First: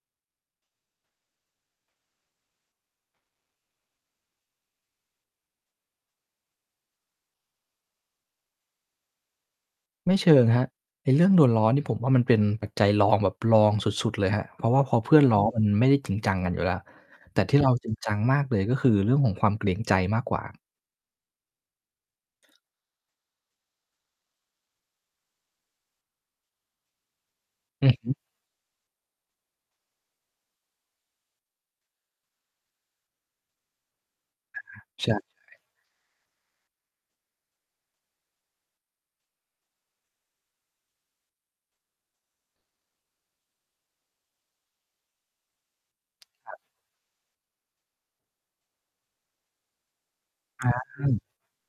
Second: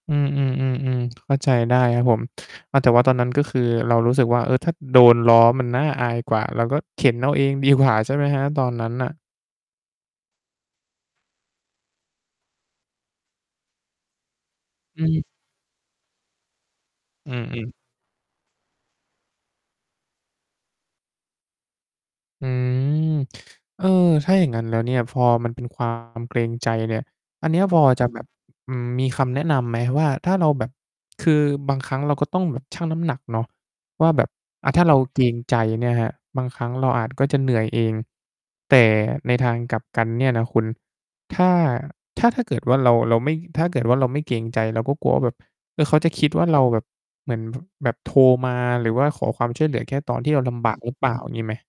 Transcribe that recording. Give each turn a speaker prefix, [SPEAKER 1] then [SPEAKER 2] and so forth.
[SPEAKER 1] อืม ๆ ๆ ๆ เข้าใจได้ครับผม ว่าแต่ว่าตอนนั้น ก็คือเรารู้สึกว่า เออ ถ้าโดนล้อมันน่าอายกว่า เราก็เข็นเอาเองดีกว่า ใช่ไหมครับ ตอนนั้นน่ะ?
[SPEAKER 2] ไม่เชิงครับ ไอ้เรื่องโดนล้อนี่ผมว่า มันเป็นปัจจัยรองแบบรองสุด ๆ เลยครับ เพราะว่าพอ
[SPEAKER 1] อ
[SPEAKER 2] เพื่อ
[SPEAKER 1] ืม
[SPEAKER 2] นล้อมันไม่ได้จริงจังกันอยู่แล้ว
[SPEAKER 1] อื
[SPEAKER 2] แต่ที่
[SPEAKER 1] อ
[SPEAKER 2] เรา
[SPEAKER 1] ๆ
[SPEAKER 2] จริงจังมากเลย ก็คือเรื่องของความเกรงใจมากกว่า
[SPEAKER 1] อืม เออ ถ้าอย่างงั้นแล้วเนี่ย พอมันเป็น ความ เกรงใจเนี่ย อันเนี้ยพอ
[SPEAKER 2] อือ
[SPEAKER 1] จ
[SPEAKER 2] ฮ
[SPEAKER 1] ะ
[SPEAKER 2] ึ
[SPEAKER 1] แบบ อืม มีคำแนะนำไหมว่า ถ้าเราแบบ คือบางครั้งเราก็ต้องแบบชั่งน้ำหนักเนาะ ว่าแบบ
[SPEAKER 2] อา
[SPEAKER 1] อะ ถ้าเรา
[SPEAKER 2] ใช่
[SPEAKER 1] เกรงใจเนี่ยครับ บางครั้งเราอาจ ก็จะเหนื่อยเอง แต่ในทางกลับกันเนี่ยนะคุณ ถ้า ถ้า ถ้าเกิดว่าเรา เราไม่ ถ้าเกิดว่าเราไม่เกรงใจ เราก็กลัวว่าแบบ เออ เขาจะคิดว่า
[SPEAKER 2] คร
[SPEAKER 1] เ
[SPEAKER 2] ั
[SPEAKER 1] ร
[SPEAKER 2] บ
[SPEAKER 1] าแบบเหมือน แบบโทรมา หรือว่าขอความช่วยเหลือแค่ตอนที่เราลำบ
[SPEAKER 2] อ
[SPEAKER 1] ากหรือเปล่า
[SPEAKER 2] า
[SPEAKER 1] งี้ไหม?